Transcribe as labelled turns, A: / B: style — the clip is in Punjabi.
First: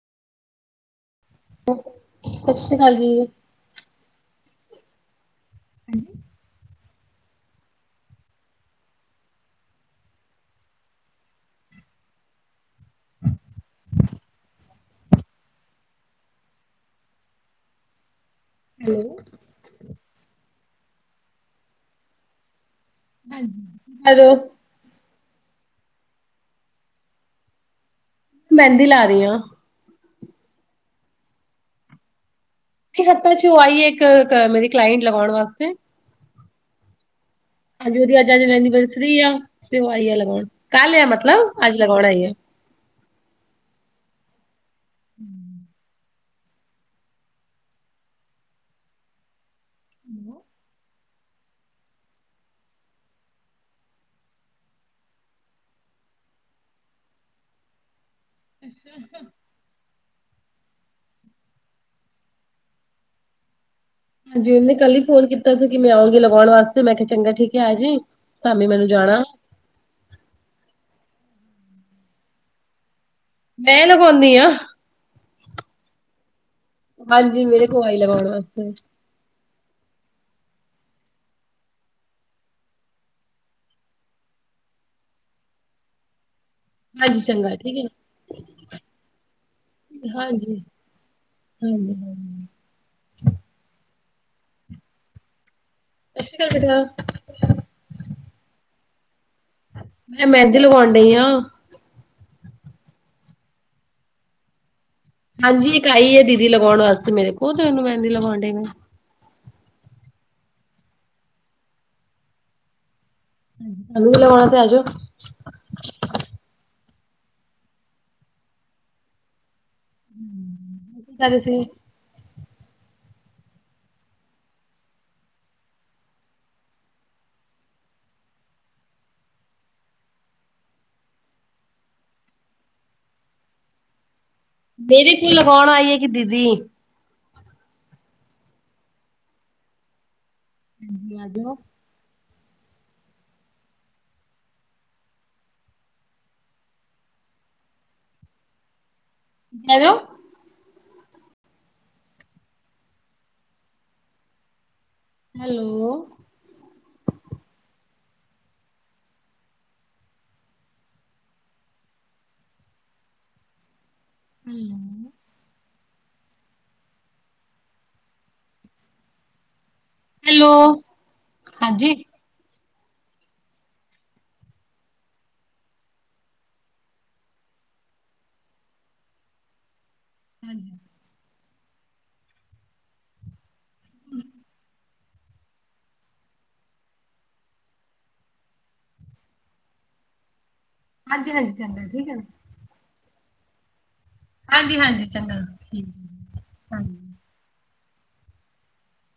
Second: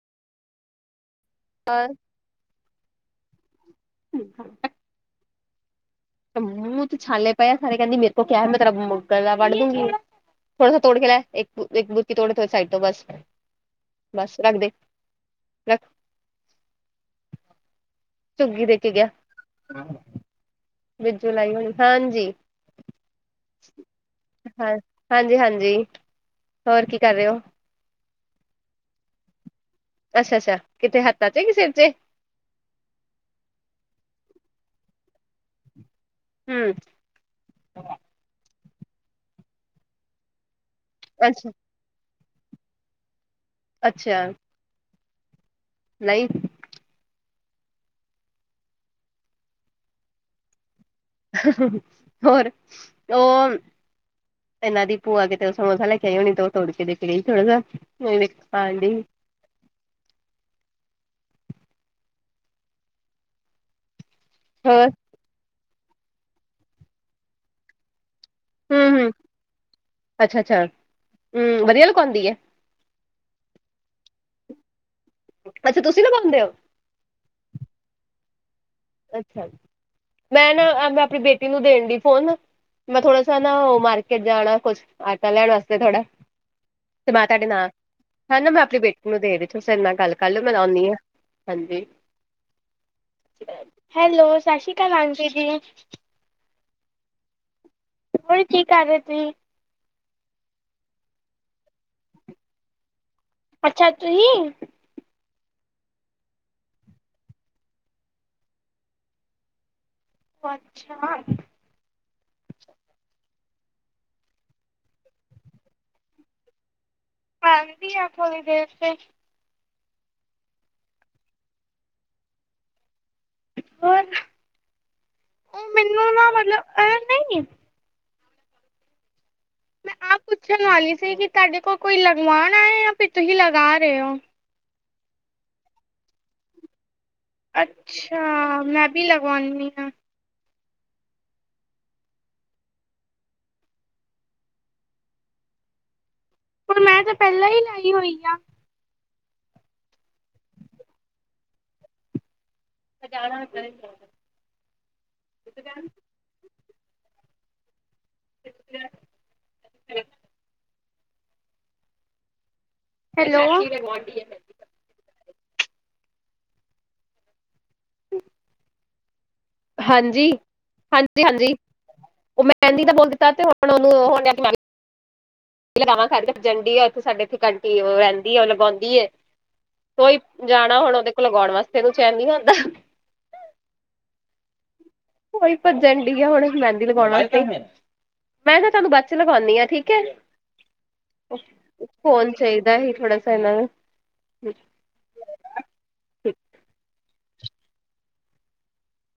A: ਸਤਿ ਸ੍ਰੀ ਅਕਾਲ ਜੀ।
B: [unintelligible]
A: [unintelligible]
B: ਤੇ ਮੂੰਹ ਤੇ ਛਾਲੇ ਪਏਆ ਹਜੇ ਕਹਿੰਦੀ ਮੇਰੇ ਕੋਲ ਕਿਹਾ ਮੈਂ ਤਾਂ ਗਲਾਂ ਵੜ ਦੂੰਗੀ। ਥੋੜਾ ਸਾ ਤੋੜ ਕੇ ਲਿਆ, ਇੱਕ ਇੱਕ ਬੁਰਕੀ ਤੋੜ ਕੇ ਫੇਰ ਸਾਈਡ ਤੋਂ ਬਸ। ਬਸ ਰੱਖਦੇ ਰੱਖ। ਚੁੱਗੀ ਦੇ ਕੇ ਗਿਆ, ਬਿੱਜੂ ਲਾਈ ਹੋਣੀ ਹਾਂਜੀ।
A: ਹਜੀ ਹੈਲੋ
B: ਹਾਂ, ਹਾਂਜੀ-ਹਾਂਜੀ, ਹੋਰ ਕੀ ਕਰ ਰਹੇ ਹੋ
A: ਮਹਿੰਦੀ ਲਾ ਰਹੀ ਹਾਂ
B: ਅੱਛਾ-ਅੱਛਾ, ਕਿੱਥੇ ਹੱਥਾ ਤੇ ਸਿਰ ਤੇ?
A: ਹੱਥਾਂ ਚ ਉਹ ਆਈਏ ਇੱਕ ਮੇਰੀ ਕਲਾਇੰਟ ਲਗਾਉਣ ਵਾਸਤੇ
B: ਹਮ
A: ਅਜ ਉਹਦੀ ਅੱਜਜ ਐਨੀਵਰਸਰੀ ਆ, ਤੇ ਉਹ ਆਈ ਆ ਲਗਾਉਣ ਕੱਲ ਆ ਮਤਲਬ
B: ਅੱਛਾ
A: ਅੱਜ ਲਗਵਾਣ ਆਈ ਆ
B: ਅੱਛਾ
A: [inaudible]
B: ਨਹੀ
A: [inaudible]
B: ਹ ਹ ਹ ਹੋਰ ਉਹ ਇਨਾ ਦੀ ਪੂਆ ਕਿਤੇ ਸਮੋਸਾ ਲੈਕੇ ਆਇ ਹੋਣੀ ਤ ਤੋੜਕੇ ਕੇ ਦੇਖ ਲਈ ਥੋੜਾ ਖਾਣ ਡਈ
A: [inaudible] ਹਾਂਜੀ, ਉਹਨੇ
B: ਹੋਰ
A: ਕੱਲ ਹੀ ਫੋਨ ਕੀਤਾ ਸੀ, ਕਿ ਮੈਂ ਆਊਗੀ ਲਗਾਉਣ ਵਾਸਤੇ ਮੈਂ ਕਿਹਾ ਚੰਗਾ ਠੀਕ ਹੈ ਆਜੀ ਧਾਮੀ ਮੈਨੂੰ ਜਾਣਾ
B: ਅੱਛਾ-ਅੱਛਾ, ਹਮ ਵਧੀਆ ਲੁਗਾਉਂਦੀ ਐ?
A: ਮੈਂ ਲਗਾਉਂਨੀ ਹਾਂ
B: ਆਸ਼ਾ ਤੁਸੀਂ ਲਗਾਉਦੇ ਹੋ?
A: ਹਾਂਜੀ, ਮੇਰੇ ਕੋਲ ਆਈ ਲਗਾਉਣ ਵਾਸਤੇ
B: ਅੱਛਾ, ਮੈਂ ਨਾ ਮੈਂ ਆਪਣੀ ਬੇਟੀ ਨੂੰ ਦੇਣ ਡੀ ਫੋਨ ਮੈਂ ਥੋੜਾ ਸਾ ਨਾ ਮਾਰਕਿਟ ਜਾਣਾ, ਕੁਛ ਆਟਾ ਲੈਣ ਵਾਸਤੇ ਥੋੜਾ ਤੇ
A: ਹਾਂਜੀ
B: ਮੈਂ ਤੁਹਾਡੇ
A: ਚੰਗਾ,
B: ਨਾਲ
A: ਠੀਕ ਹੈ ਜੀ
B: ਹਨਾ ਮੈਂ ਆਪਣੀ ਬੇਟੀ ਨੂੰ ਦੇ ਦਤ, ਉਸ ਨਾਲ ਗੱਲ ਕਰ ਲਓ, ਮੈਂ
A: ਹਾਂਜੀ
B: ਲਾਉਂਦੀ ਹਾਂ, ਹਾਂਜੀ
A: [inaudible]
B: ਹੈਲੋ, ਸਤਿ ਸ੍ਰੀ ਅਕਾਲ ਆਂਟੀ ਜੀ
A: ਸਤਿ ਸ੍ਰੀ ਅਕਾਲ ਬੇਟਾ
B: ਹੋਰ ਕੀ ਕਰ ਰਹੇ ਸੀਂ
A: ਮੈਂ ਮਹਿੰਦੀ ਲਵਾਉਣਡਈ ਆਂ
B: ਅੱਛਾ ਤੁਹੀਂ
A: ਹਾਂਜੀ ਇਕ ਆਈ ਹੈ ਦੀਦੀ ਲਗਾਉਣ ਵਾਸਤੇ ਮੇਰੇ ਕੋਲ, ਤੇ ਉਹਨੂੰ ਮਹਿੰਦੀ ਲਗਾਉਣਡੇ ਮੈੰ
B: ਓ ਅੱਛਾ
A: ਤੈਨੂੰ ਵੀ ਲਵਾਉਣਾ ਤੇ ਆ ਜਾਓ
B: ਆਂਦੀ ਆ ਥੋੜ੍ਹੀ ਦੇਰ ਤੇ
A: ਚਲ ਠੀਕ
B: ਹੋਰ, ਉਹ ਮੈਨੂੰ ਨਾ ਮਤਲਬ, ਐ ਨਹੀਂ ਮੈਂ ਆਹ ਪੁੱਛਣ ਵਾਲੀ ਸੀ ਕਿ ਤੁਹਾਡੇ ਕੋਲ ਕੋਈ ਲਗਵਾਨ ਆਏ ਜਾਂ ਫ ਤੁਸੀਂ ਲਗਾ ਰਹੇ ਹੋ
A: ਮੇਰੇ ਕੋਲ ਲਗਾਉਣ ਆਈ ਹੈ ਇਕ ਦੀਦੀ
B: ਅੱਛਾ, ਮੈਂ ਵੀ ਲਗਵਉਨੀ ਹਾਂ
A: ਹਾਂਜੀ, ਆ ਜਾਓ
B: ਹੁਣ ਮੈਂ ਤਾਂ ਪਹਿਲਾਂ ਹੀ ਲਾਈ ਹੋਈ ਆ
A: ਹੈਲੋ
B: ਮੈਂ ਜਾਣਾ ਤੇਰੇ ਕੋਲ
A: ਹੈਲੋ
B: [unintelligible] ਹੈਲੋ
A: ਹਮ
B: ਹੁ ਹਾਂਜੀ,
A: ਹੈਲੋ
B: ਹਾਂਜੀ-ਹਾਂਜੀ,
A: ਹਾਂਜੀ
B: ਉਹ ਮੈਂਹਿੰਦੀ ਦਾ ਬੋਲ ਦਿੱਤਾ ਤੇ ਹੁਣ ਉਹਨੂੰ ਆਪਣਾ ਹੋਣ ਦਿਆ ਲਗਾਵਾਂ ਕਰ ਜਾਂਦੀ ਆ ਉੱਥੇ ਸਾਡੇ ਇੱਥੇ ਕੰੰਟੀ ਉਹ ਰਹਿੰਦੀ ਹੈ ਉਹ ਲਗਾਉਂਦੀ ਹੈ ਕੋਈ ਜਾਣਾ ਹੁਣ ਉਹਦੇ ਕੋਲ ਲਗਾਉਣ ਵਾਸਤੇ, ਉਹਨੂੰ ਚੈਨ ਨੀ ਆਉਂਦਾ
A: ਹਮ
B: ਕੋਈ ਭੱਜਣ ਡ ਆ ਹੁਣ ਮਹਿੰਦੀ ਲਗਾਉਣ ਵਾਸਤੇ ਮੈਂ ਨਾ ਤੁਹਾਨੂੰ ਬਚ ਲਗਾਉਂਦੀ ਹਾਂ, ਠੀਕ ਹੈ
A: ਹਾਂਜੀ -ਹਾਂਜੀ ਲ ਜਾਂਗਾ ਠੀਕ ਹੈ
B: ਫੋਨ ਚਾਹੀਦਾ ਹੀ ਥੋੜਾ ਸ ਲਓ
A: ਹਾਂਜੀ- ਹਾਂਜੀ ਚੰਗਾ